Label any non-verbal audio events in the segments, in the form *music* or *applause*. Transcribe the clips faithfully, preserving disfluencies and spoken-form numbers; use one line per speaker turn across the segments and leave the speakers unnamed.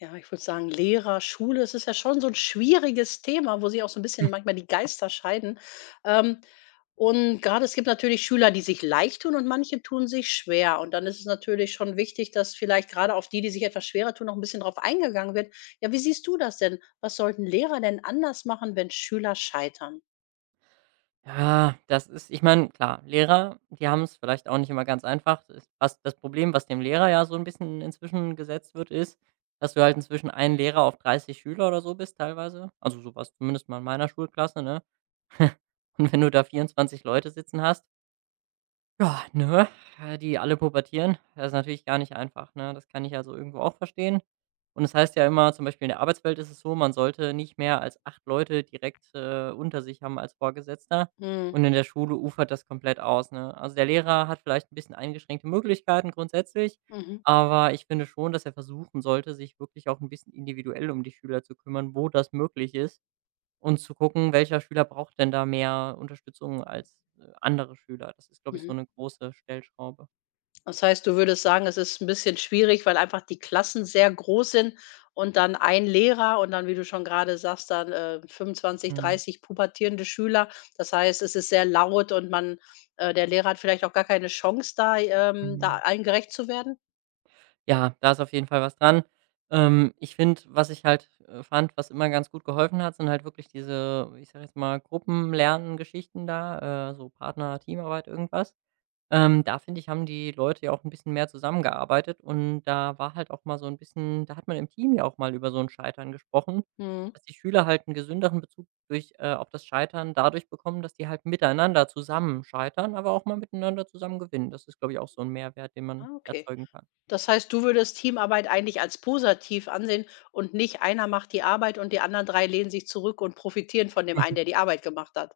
Ja, ich würde sagen, Lehrer, Schule, es ist ja schon so ein schwieriges Thema, wo sich auch so ein bisschen manchmal die Geister scheiden. Ähm, und gerade es gibt natürlich Schüler, die sich leicht tun und manche tun sich schwer. Und dann ist es natürlich schon wichtig, dass vielleicht gerade auf die, die sich etwas schwerer tun, noch ein bisschen drauf eingegangen wird. Ja, wie siehst du das denn? Was sollten Lehrer denn anders machen, wenn Schüler scheitern?
Ja, das ist ich meine, klar, Lehrer, die haben es vielleicht auch nicht immer ganz einfach. Es was das Problem, was dem Lehrer ja so ein bisschen inzwischen gesetzt wird, ist, dass du halt inzwischen ein Lehrer auf dreißig Schüler oder so bist teilweise. Also, sowas zumindest mal in meiner Schulklasse, ne? *laughs* Und wenn du da vierundzwanzig Leute sitzen hast ja, ne, äh, die alle pubertieren. Das ist natürlich gar nicht einfach, ne? Das kann ich also irgendwo auch verstehen. Und es heißt ja immer, zum Beispiel in der Arbeitswelt ist es so, man sollte nicht mehr als acht Leute direkt, äh, unter sich haben als Vorgesetzter.
Mhm.
Und in der Schule ufert das komplett aus, ne? Also, der Lehrer hat vielleicht ein bisschen eingeschränkte Möglichkeiten grundsätzlich,
Mhm.
aber ich finde schon, dass er versuchen sollte, sich wirklich auch ein bisschen individuell um die Schüler zu kümmern, wo das möglich ist und zu gucken, welcher Schüler braucht denn da mehr Unterstützung als, äh, andere Schüler. Das ist, glaube ich, so
Mhm.
eine große Stellschraube.
Das heißt, du würdest sagen, es ist ein bisschen schwierig, weil einfach die Klassen sehr groß sind und dann ein Lehrer und dann, wie du schon gerade sagst, dann, äh, fünfundzwanzig,
Mhm,
dreißig pubertierende Schüler. Das heißt, es ist sehr laut und man äh, der Lehrer hat vielleicht auch gar keine Chance, da ähm, da
mhm.
allen gerecht zu werden?
Ja, da ist auf jeden Fall was dran. Ähm, ich finde, was ich halt, äh, fand, was immer ganz gut geholfen hat, sind halt wirklich diese, ich sage jetzt mal, Gruppenlernen-Geschichten da, äh, so Partner, Teamarbeit, irgendwas. Ähm, da finde ich, haben die Leute ja auch ein bisschen mehr zusammengearbeitet und da war halt auch mal so ein bisschen da hat man im Team ja auch mal über so ein Scheitern gesprochen,
Mhm.
dass die Schüler halt einen gesünderen Bezug durch äh, auf das Scheitern dadurch bekommen, dass die halt miteinander zusammen scheitern, aber auch mal miteinander zusammen gewinnen. Das ist, glaube ich, auch so ein Mehrwert, den man
Ah, okay.
erzeugen kann.
Das heißt, du würdest Teamarbeit eigentlich als positiv ansehen und nicht einer macht die Arbeit und die anderen drei lehnen sich zurück und profitieren von dem einen, der die Arbeit gemacht hat?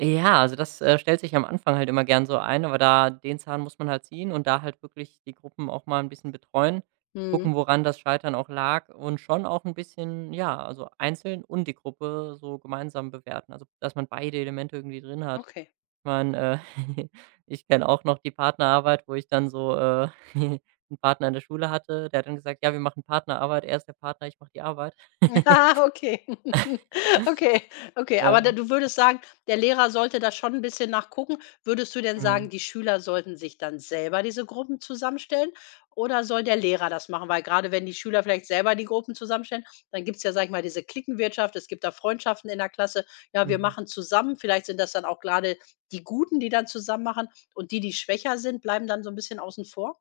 Ja, also das, äh, stellt sich am Anfang halt immer gern so ein, aber da den Zahn muss man halt ziehen und da halt wirklich die Gruppen auch mal ein bisschen betreuen,
Mhm.
gucken, woran das Scheitern auch lag und schon auch ein bisschen ja, also einzeln und die Gruppe so gemeinsam bewerten. Also, dass man beide Elemente irgendwie drin hat.
Okay.
Ich meine, äh, *laughs* ich kenne auch noch die Partnerarbeit, wo ich dann so, äh, *laughs* 'n Partner in der Schule hatte, der hat dann gesagt: „Ja, wir machen Partnerarbeit. Er ist der Partner, ich mache die Arbeit.“ *laughs*
Ah, okay. *laughs* Okay, okay. Aber
Ja,
da du würdest sagen, der Lehrer sollte da schon ein bisschen nachgucken. Würdest du denn
mhm.
sagen, die Schüler sollten sich dann selber diese Gruppen zusammenstellen oder soll der Lehrer das machen? Weil gerade wenn die Schüler vielleicht selber die Gruppen zusammenstellen, dann gibt's ja, sage ich mal, diese Cliquenwirtschaft, es gibt da Freundschaften in der Klasse. Ja, wir
Mhm.
machen zusammen. Vielleicht sind das dann auch gerade die Guten, die dann zusammen machen und die, die schwächer sind, bleiben dann so ein bisschen außen vor?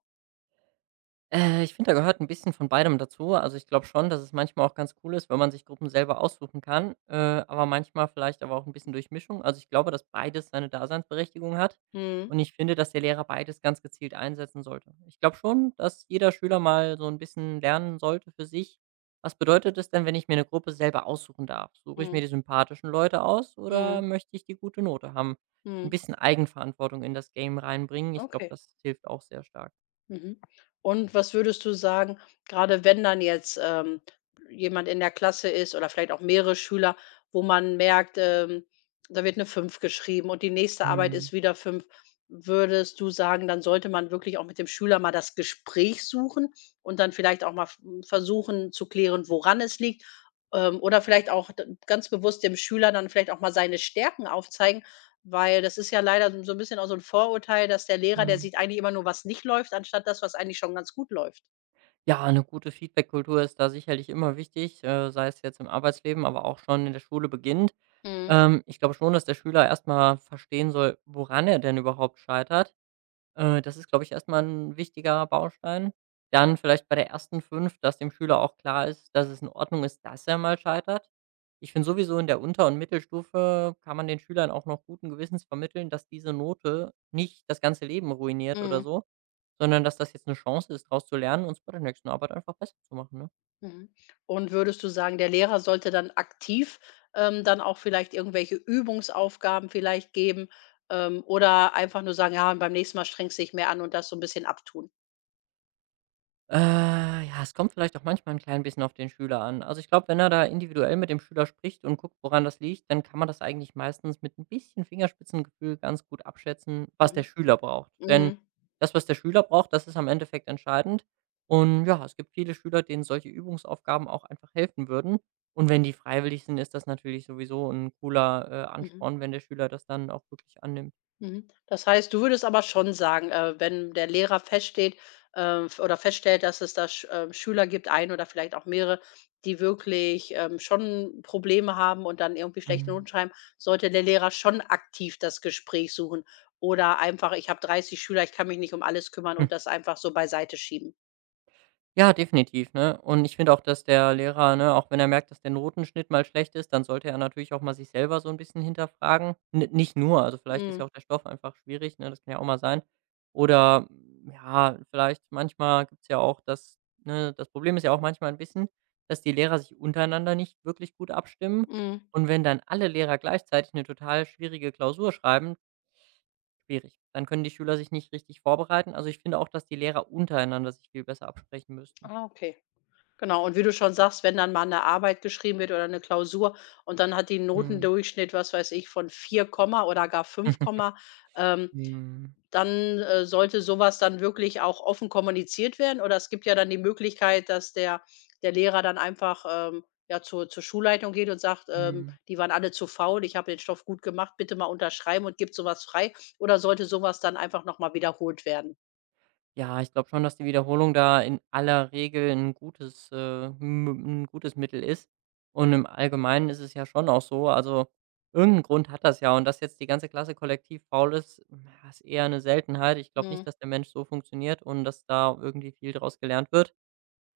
Äh, ich finde, da gehört ein bisschen von beidem dazu. Also, ich glaube schon, dass es manchmal auch ganz cool ist, wenn man sich Gruppen selber aussuchen kann, äh, aber manchmal vielleicht aber auch ein bisschen Durchmischung. Also, ich glaube, dass beides seine Daseinsberechtigung hat
Mhm,
und ich finde, dass der Lehrer beides ganz gezielt einsetzen sollte. Ich glaube schon, dass jeder Schüler mal so ein bisschen lernen sollte für sich: Was bedeutet es denn, wenn ich mir eine Gruppe selber aussuchen darf? Suche ich mir
mhm,
die sympathischen Leute aus oder
mhm,
möchte ich die gute Note haben? Ein
mhm.
bisschen Eigenverantwortung in das Game reinbringen. Ich glaube,
Okay.
das hilft auch sehr stark.
Mhm. Und was würdest du sagen, gerade wenn dann jetzt, ähm, jemand in der Klasse ist oder vielleicht auch mehrere Schüler, wo man merkt, ähm, da wird eine fünf geschrieben und die nächste Arbeit
Mhm.
ist wieder fünf. Würdest du sagen, dann sollte man wirklich auch mit dem Schüler mal das Gespräch suchen und dann vielleicht auch mal v versuchen zu klären, woran es liegt, ähm, oder vielleicht auch d ganz bewusst dem Schüler dann vielleicht auch mal seine Stärken aufzeigen, weil das ist ja leider so so 'n bisschen auch so 'n Vorurteil, dass der Lehrer, der
Mhm.
sieht eigentlich immer nur, was nicht läuft, anstatt das, was eigentlich schon ganz gut läuft.
Ja, eine gute Feedbackkultur ist da sicherlich immer wichtig, äh, sei es jetzt im Arbeitsleben, aber auch schon in der Schule beginnt.
Mhm,
Ähm, ich glaube schon, dass der Schüler erstmal verstehen soll, woran er denn überhaupt scheitert. Äh, das ist, glaube ich, erstmal ein wichtiger Baustein. Dann vielleicht bei der ersten fünf, dass dem Schüler auch klar ist, dass es in Ordnung ist, dass er mal scheitert. Ich finde sowieso, in der Unter und Mittelstufe kann man den Schülern auch noch guten Gewissens vermitteln, dass diese Note nicht das ganze Leben ruiniert oder
mhm,
so, sondern dass das jetzt eine Chance ist, draus zu lernen und es bei der nächsten Arbeit einfach besser zu machen, ne?
mhm. Und würdest du sagen, der Lehrer sollte dann aktiv, ähm, dann auch vielleicht irgendwelche Übungsaufgaben vielleicht geben, ähm, oder einfach nur sagen: „Ja, beim nächsten Mal strengst du dich mehr an“ und das so 'n bisschen abtun?
Äh, ja, es kommt vielleicht auch manchmal ein klein bisschen auf den Schüler an. Also, ich glaube, wenn er da individuell mit dem Schüler spricht und guckt, woran das liegt, dann kann man das eigentlich meistens mit ein bisschen Fingerspitzengefühl ganz gut abschätzen, was der
Mhm,
Schüler braucht. Denn
mhm,
das, was der Schüler braucht, das ist am Endeffekt entscheidend. Und ja, es gibt viele Schüler, denen solche Übungsaufgaben auch einfach helfen würden. Und wenn die freiwillig sind, ist das natürlich sowieso ein cooler, äh,
mhm.
Ansporn, wenn der Schüler das dann auch wirklich annimmt.
Mhm. Das heißt, du würdest aber schon sagen, äh, wenn der Lehrer feststeht, äh, f oder feststellt, dass es da Sch äh, Schüler gibt, einer oder vielleicht auch mehrere, die wirklich, ähm, schon Probleme haben und dann irgendwie schlechte
Mhm.
Noten schreiben, sollte der Lehrer schon aktiv das Gespräch suchen oder einfach: „Ich habe dreißig Schüler, ich kann mich nicht um alles kümmern“ und das einfach so beiseite schieben.
Ja, definitiv, ne? Und ich finde auch, dass der Lehrer, ne, auch wenn er merkt, dass der Notenschnitt mal schlecht ist, dann sollte er natürlich auch mal sich selber so ein bisschen hinterfragen. N nicht nur, also, vielleicht ist ja
Mhm,
auch der Stoff einfach schwierig, ne? Das kann ja auch mal sein. Oder, mm, ja, vielleicht manchmal gibt's ja auch das, ne, das Problem ist ja auch manchmal ein bisschen, dass die Lehrer sich untereinander nicht wirklich gut abstimmen.
mhm.
Und wenn dann alle Lehrer gleichzeitig eine total schwierige Klausur schreiben, schwierig. Dann können die Schüler sich nicht richtig vorbereiten. Also, ich finde auch, dass die Lehrer untereinander sich viel besser absprechen müssten.
Ah, okay. Genau, und wie du schon sagst, wenn dann mal eine Arbeit geschrieben wird oder eine Klausur und dann hat die 'n
Mhm.
Notendurchschnitt, was weiß ich, von vier oder gar fünf.
*laughs*
ähm,
Mhm.
dann, äh, Sollte sowas dann wirklich auch offen kommuniziert werden, oder es gibt ja dann die Möglichkeit, dass der der Lehrer dann einfach, ähm, ja, zur zur Schulleitung geht und sagt, ähm:
Mhm.
„Die waren alle zu faul, ich habe den Stoff gut gemacht, bitte mal unterschreiben“ und gibt sowas frei, oder sollte sowas dann einfach noch mal wiederholt werden?
Ja, ich glaube schon, dass die Wiederholung da in aller Regel ein gutes, äh, m 'n gutes Mittel ist. Und im Allgemeinen ist es ja schon auch so, also, irgend Grund hat das ja. Und dass jetzt die ganze Klasse kollektiv faul ist, ja, ist eher eine Seltenheit. Ich glaube nicht, dass
Mhm.
der Mensch so funktioniert und dass da irgendwie viel draus gelernt wird.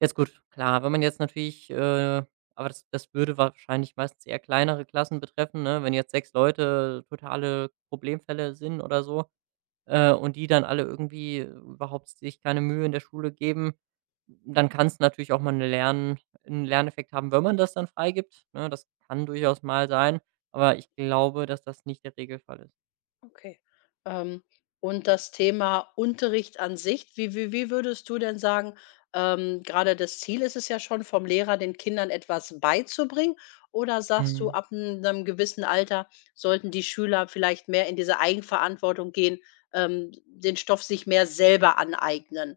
Jetzt gut, klar, wenn man jetzt natürlich, äh aber das das würde wahrscheinlich meistens eher kleinere Klassen betreffen, ne? Wenn jetzt sechs Leute totale Problemfälle sind oder so, äh, und die dann alle irgendwie äh, überhaupt sich keine Mühe in der Schule geben, dann kann es natürlich auch mal 'ne Lern 'n Lerneffekt haben, wenn man das dann freigibt, ne? Das kann durchaus mal sein, aber ich glaube, dass das nicht der Regelfall ist.
Okay. Ähm, und das Thema Unterricht an sich, wie wie wie würdest du denn sagen, ähm, grade das Ziel ist es ja schon, vom Lehrer den Kindern etwas beizubringen, oder sagst du,
Mhm.
ab einem gewissen Alter sollten die Schüler vielleicht mehr in diese Eigenverantwortung gehen, ähm, den Stoff sich mehr selber aneignen?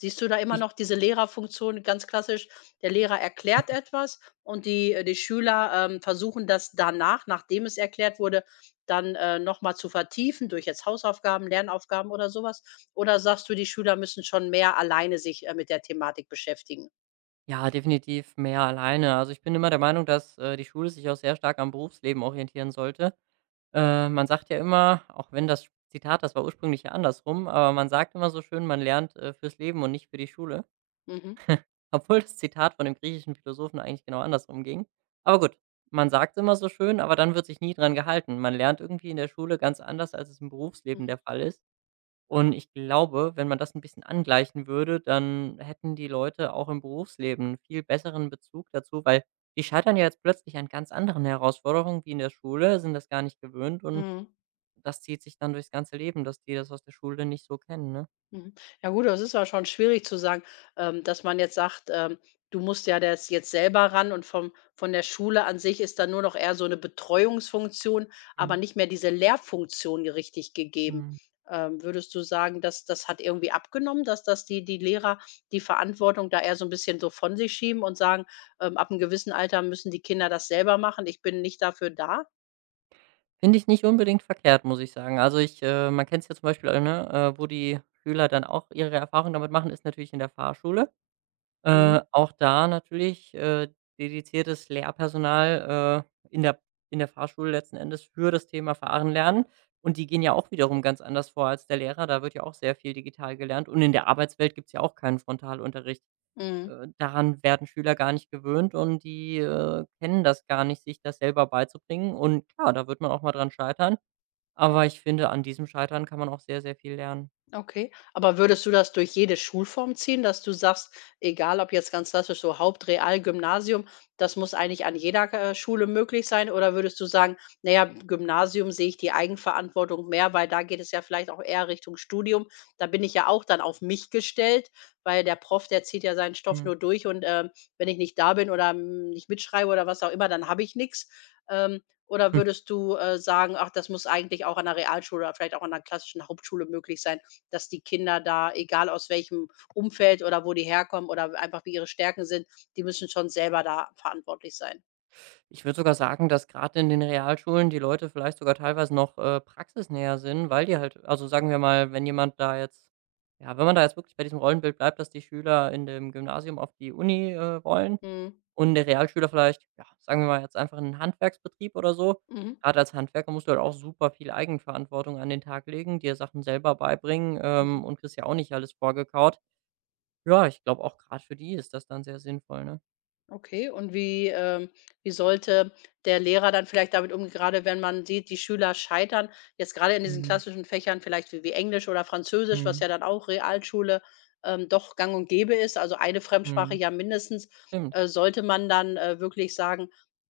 Siehst du da immer
Ich
noch diese Lehrerfunktion ganz klassisch, der Lehrer erklärt etwas und die äh, die Schüler, ähm, versuchen das danach, nachdem es erklärt wurde, dann, äh, noch mal zu vertiefen durch jetzt Hausaufgaben, Lernaufgaben oder sowas? Oder sagst du, die Schüler müssen schon mehr alleine sich, äh, mit der Thematik beschäftigen?
ja, definitiv mehr alleine. Also, ich bin immer der Meinung, dass, äh, die Schule sich auch sehr stark am Berufsleben orientieren sollte. Äh, man sagt ja immer, auch wenn das Zitat das war ursprünglich ja andersrum, aber man sagt immer so schön, man lernt, äh, fürs Leben und nicht für die Schule.
Mhm,
Obwohl das Zitat von dem griechischen Philosophen eigentlich genau andersrum ging. Aber gut, man sagt immer so schön, aber dann wird sich nie dran gehalten. Man lernt irgendwie in der Schule ganz anders, als es im Berufsleben
mhm.
der Fall ist. Und ich glaube, wenn man das ein bisschen angleichen würde, dann hätten die Leute auch im Berufsleben 'n viel besseren Bezug dazu, weil die scheitern ja jetzt plötzlich an ganz anderen Herausforderungen wie in der Schule, sind das gar nicht gewöhnt und
Mhm.
das zieht sich dann durchs ganze Leben, dass die das aus der Schule nicht so kennen, ne?
Mhm. Ja gut, das ist ja schon schwierig zu sagen, ähm, dass man jetzt sagt, ähm, du musst ja das jetzt selber ran und vom von der Schule an sich ist dann nur noch eher so eine Betreuungsfunktion, aber
Mhm.
nicht mehr diese Lehrfunktion ge richtig gegeben.
Mhm.
Ähm, würdest du sagen, dass das hat irgendwie abgenommen dass das die die Lehrer die Verantwortung da eher so ein bisschen so von sich schieben und sagen, ähm, ab einem gewissen Alter müssen die Kinder das selber machen, ich bin nicht dafür da?
Finde ich nicht unbedingt verkehrt, muss ich sagen. Also ich äh, man kennt es ja zum Beispiel, äh, ne, äh, wo die Schüler dann auch ihre Erfahrungen damit machen, ist natürlich in der Fahrschule.
Mhm.
Äh, auch da natürlich, äh, dediziertes Lehrpersonal, äh, in der in der Fahrschule letzten Endes für das Thema Fahren lernen. Und die gehen ja auch wiederum ganz anders vor als der Lehrer. Da wird ja auch sehr viel digital gelernt. Und in der Arbeitswelt gibt's ja auch keinen Frontalunterricht.
Mhm.
Äh, daran werden Schüler gar nicht gewöhnt und die, äh, kennen das gar nicht, sich das selber beizubringen. Und klar, da wird man auch mal dran scheitern. Aber ich finde, an diesem Scheitern kann man auch sehr, sehr viel lernen.
Okay, aber würdest du das durch jede Schulform ziehen, dass du sagst, egal ob jetzt ganz klassisch so Haupt-, Gymnasium, das muss eigentlich an jeder äh, Schule möglich sein? Oder würdest du sagen, naja, Gymnasium sehe ich die Eigenverantwortung mehr, weil da geht es ja vielleicht auch eher Richtung Studium. Da bin ich ja auch dann auf mich gestellt, weil der Prof, der zieht ja seinen Stoff
Mhm.
nur durch, und ähm, wenn ich nicht da bin oder mm, nicht mitschreibe oder was auch immer, dann habe ich nichts. Ähm, oder
Hm.
würdest du äh, sagen, ach, das muss eigentlich auch an der Realschule oder vielleicht auch an der klassischen Hauptschule möglich sein, dass die Kinder da, egal aus welchem Umfeld oder wo die herkommen oder einfach wie ihre Stärken sind, die müssen schon selber da verantwortlich sein?
Ich würde sogar sagen, dass gerade in den Realschulen die Leute vielleicht sogar teilweise noch, äh, praxisnäher sind, weil die halt also, sagen wir mal, wenn jemand da jetzt ja, wenn man da jetzt wirklich bei diesem Rollenbild bleibt, dass die Schüler in dem Gymnasium auf die Uni, äh, wollen
Mhm,
und der Realschüler vielleicht, ja, sagen wir mal jetzt einfach in 'nen Handwerksbetrieb oder so.
mhm.
Gerade als Handwerker musst du halt auch super viel Eigenverantwortung an den Tag legen, dir Sachen selber beibringen,
Mhm.
ähm, und kriegst ja auch nicht alles vorgekaut. Ja, ich glaube auch gerade für die ist das dann sehr sinnvoll, ne?
Okay, und wie, ähm wie sollte der Lehrer dann vielleicht damit umgehen, gerade wenn man sieht, die Schüler scheitern, jetzt gerade in diesen
Mhm,
klassischen Fächern vielleicht wie wie Englisch oder Französisch, was
mhm,
ja dann auch Realschule, ähm, doch gang und gäbe ist, also eine Fremdsprache
mhm.
ja mindestens,
Stimmt.
äh, sollte man dann, äh, wirklich sagen,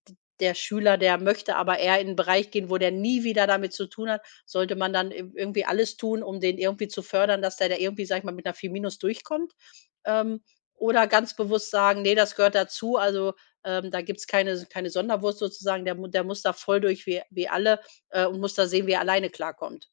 d der Schüler, der möchte aber eher in einen Bereich gehen, wo der nie wieder damit zu tun hat, sollte man dann ir irgendwie alles tun, um den irgendwie zu fördern, dass der da irgendwie, sage ich mal, mit einer vier Minus durchkommt? Ähm, oder ganz bewusst sagen: „Nee, das gehört dazu.“ Also, ähm, da gibt's keine keine Sonderwurst sozusagen. Der mu der muss da voll durch wie wie alle, äh, und muss da sehen, wie er alleine klarkommt.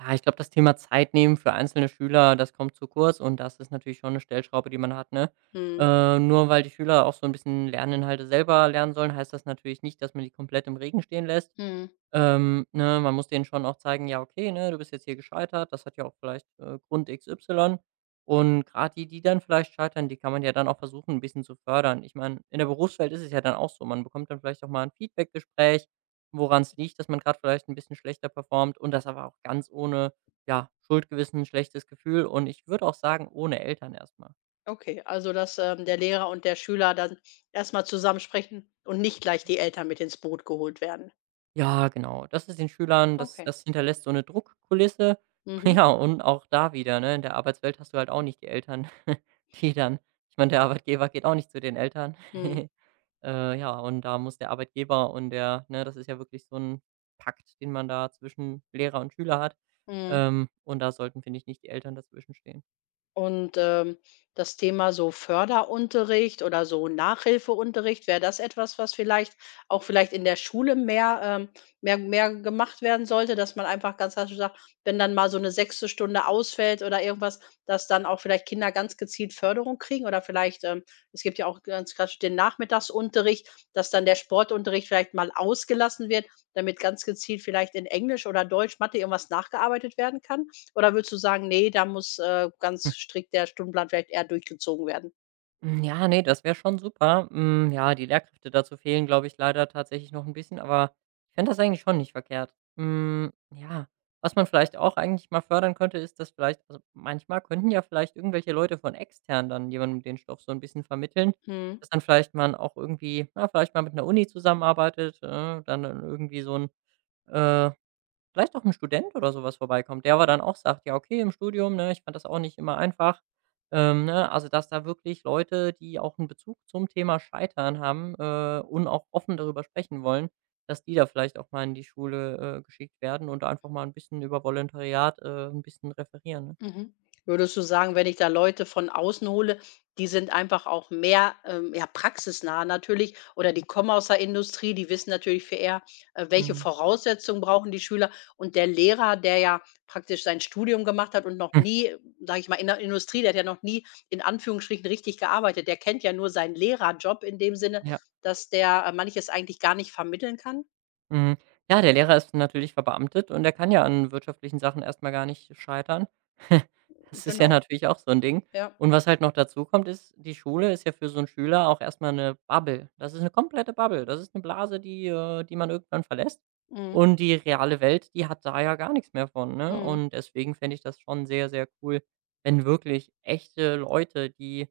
Ja, ich glaube, das Thema Zeit nehmen für einzelne Schüler, das kommt zu kurz und das ist natürlich schon 'ne Stellschraube, die man hat, ne?
Mhm,
Äh, nur weil die Schüler auch so 'n bisschen Lerninhalte selber lernen sollen, heißt das natürlich nicht, dass man die komplett im Regen stehen lässt.
mhm.
Ähm, ne, man muss denen schon auch zeigen: „Ja, okay, ne, du bist jetzt hier gescheitert. Das hat ja auch vielleicht, äh, Grund X Y.“ Und gerade die, die dann vielleicht scheitern, die kann man ja dann auch versuchen, ein bisschen zu fördern. Ich meine, in der Berufswelt ist es ja dann auch so. Man bekommt dann vielleicht auch mal ein Feedbackgespräch, woran es liegt, dass man gerade vielleicht ein bisschen schlechter performt und das aber auch ganz ohne, ja, Schuldgewissen, schlechtes Gefühl und ich würde auch sagen, ohne Eltern erstmal.
Okay, also, dass, ähm, der Lehrer und der Schüler dann erstmal zusammensprechen und nicht gleich die Eltern mit ins Boot geholt werden.
Ja, genau. Das ist den Schülern das
Okay.
das hinterlässt so eine Druckkulisse.
Mhm.
*laughs* Ja, und auch da wieder, ne, in der Arbeitswelt hast du halt auch nicht die Eltern, *laughs* die dann ich meine, der Arbeitgeber geht auch nicht zu den Eltern.
Mhm.
*laughs* Äh, ja, und da muss der Arbeitgeber und der ne, das ist ja wirklich so ein Pakt, den man da zwischen Lehrer und Schüler hat.
Mhm.
Ähm, und da sollten, finde ich, nicht die Eltern dazwischen stehen.
Und, ähm, das Thema so Förderunterricht oder so Nachhilfeunterricht, wäre das etwas, was vielleicht auch vielleicht in der Schule mehr ähm, mehr mehr gemacht werden sollte, dass man einfach ganz klassisch sagt, wenn dann mal so eine sechste Stunde ausfällt oder irgendwas, dass dann auch vielleicht Kinder ganz gezielt Förderung kriegen, oder vielleicht, ähm es gibt ja auch ganz klassisch den Nachmittagsunterricht, dass dann der Sportunterricht vielleicht mal ausgelassen wird, damit ganz gezielt vielleicht in Englisch oder Deutsch, Mathe irgendwas nachgearbeitet werden kann? Oder würdest du sagen: „Nee, da muss, äh, ganz strikt der Stundenplan vielleicht eher durchgezogen werden?“
Hm, ja, ne, das wäre schon super. Hm, ja, die Lehrkräfte dazu fehlen, glaube ich, leider tatsächlich noch ein bisschen, aber ich fände das eigentlich schon nicht verkehrt. Hm, ja, was man vielleicht auch eigentlich mal fördern könnte, ist, dass vielleicht also, manchmal könnten ja vielleicht irgendwelche Leute von extern dann jemandem den Stoff so ein bisschen vermitteln,
Mhm,
dass dann vielleicht man auch irgendwie, na vielleicht mal mit einer Uni zusammenarbeitet, äh, dann irgendwie so ein äh Vielleicht auch ein Student oder sowas vorbeikommt, der aber dann auch sagt: „Ja, okay, im Studium, ne, ich fand das auch nicht immer einfach.“ Ähm, ne, also, dass da wirklich Leute, die auch einen Bezug zum Thema Scheitern haben, äh, und auch offen darüber sprechen wollen, dass die da vielleicht auch mal in die Schule, äh, geschickt werden und da einfach mal ein bisschen über Volontariat, äh, 'n bisschen referieren, ne?
mhm. Würdest du sagen, wenn ich da Leute von außen hole, die sind einfach auch mehr, ähm, ja, praxisnah natürlich, oder die kommen aus der Industrie, die wissen natürlich viel eher, äh, welche
Mhm.
Voraussetzungen brauchen die Schüler, und der Lehrer, der ja praktisch sein Studium gemacht hat und noch
Hm,
nie, sage ich mal, in der Industrie, der hat ja noch nie in Anführungsstrichen richtig gearbeitet. Der kennt ja nur seinen Lehrerjob in dem Sinne,
ja.
dass der, äh, manches eigentlich gar nicht vermitteln kann?
Mhm. Ja, der Lehrer ist natürlich verbeamtet und der kann ja an wirtschaftlichen Sachen erstmal gar nicht scheitern. *laughs* Das ist ja
Genau,
natürlich auch so ein Ding.
ja.
Und was halt noch dazu kommt, ist, die Schule ist ja für so einen Schüler auch erstmal eine Bubble. Das ist eine komplette Bubble. Das ist eine Blase, die äh, die man irgendwann verlässt.
Mhm,
Und die reale Welt, die hat da ja gar nichts mehr von, ne?
mhm,
Und deswegen fände ich das schon sehr, sehr cool, wenn wirklich echte Leute, die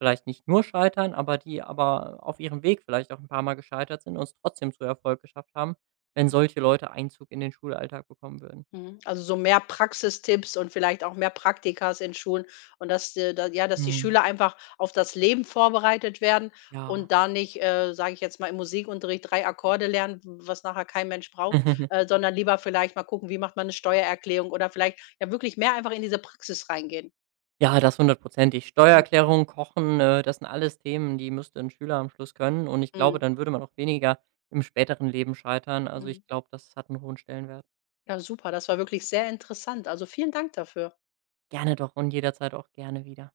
vielleicht nicht nur scheitern, aber die aber auf ihrem Weg vielleicht auch ein paar Mal gescheitert sind und es trotzdem zu Erfolg geschafft haben, wenn solche Leute Einzug in den Schulalltag bekommen würden.
mhm. Also, so mehr Praxistipps und vielleicht auch mehr Praktikas in Schulen, und dass de da ja, dass die
Mhm.
Schüler einfach auf das Leben vorbereitet werden
Ja.
und da nicht, äh, sage ich jetzt mal, im Musikunterricht drei Akkorde lernen, was nachher kein Mensch braucht,
*laughs*
äh, sondern lieber vielleicht mal gucken, wie macht man eine Steuererklärung, oder vielleicht ja wirklich mehr einfach in diese Praxis reingehen.
Ja, das hundertprozentig. Steuererklärung, Kochen, äh, das sind alles Themen, die müsste ein Schüler am Schluss können und ich glaube,
Mhm,
dann würde man auch weniger im späteren Leben scheitern. Also,
mhm.
ich glaube, das hat einen hohen Stellenwert.
Ja, super, das war wirklich sehr interessant. Also, vielen Dank dafür.
Gerne doch und jederzeit auch gerne wieder.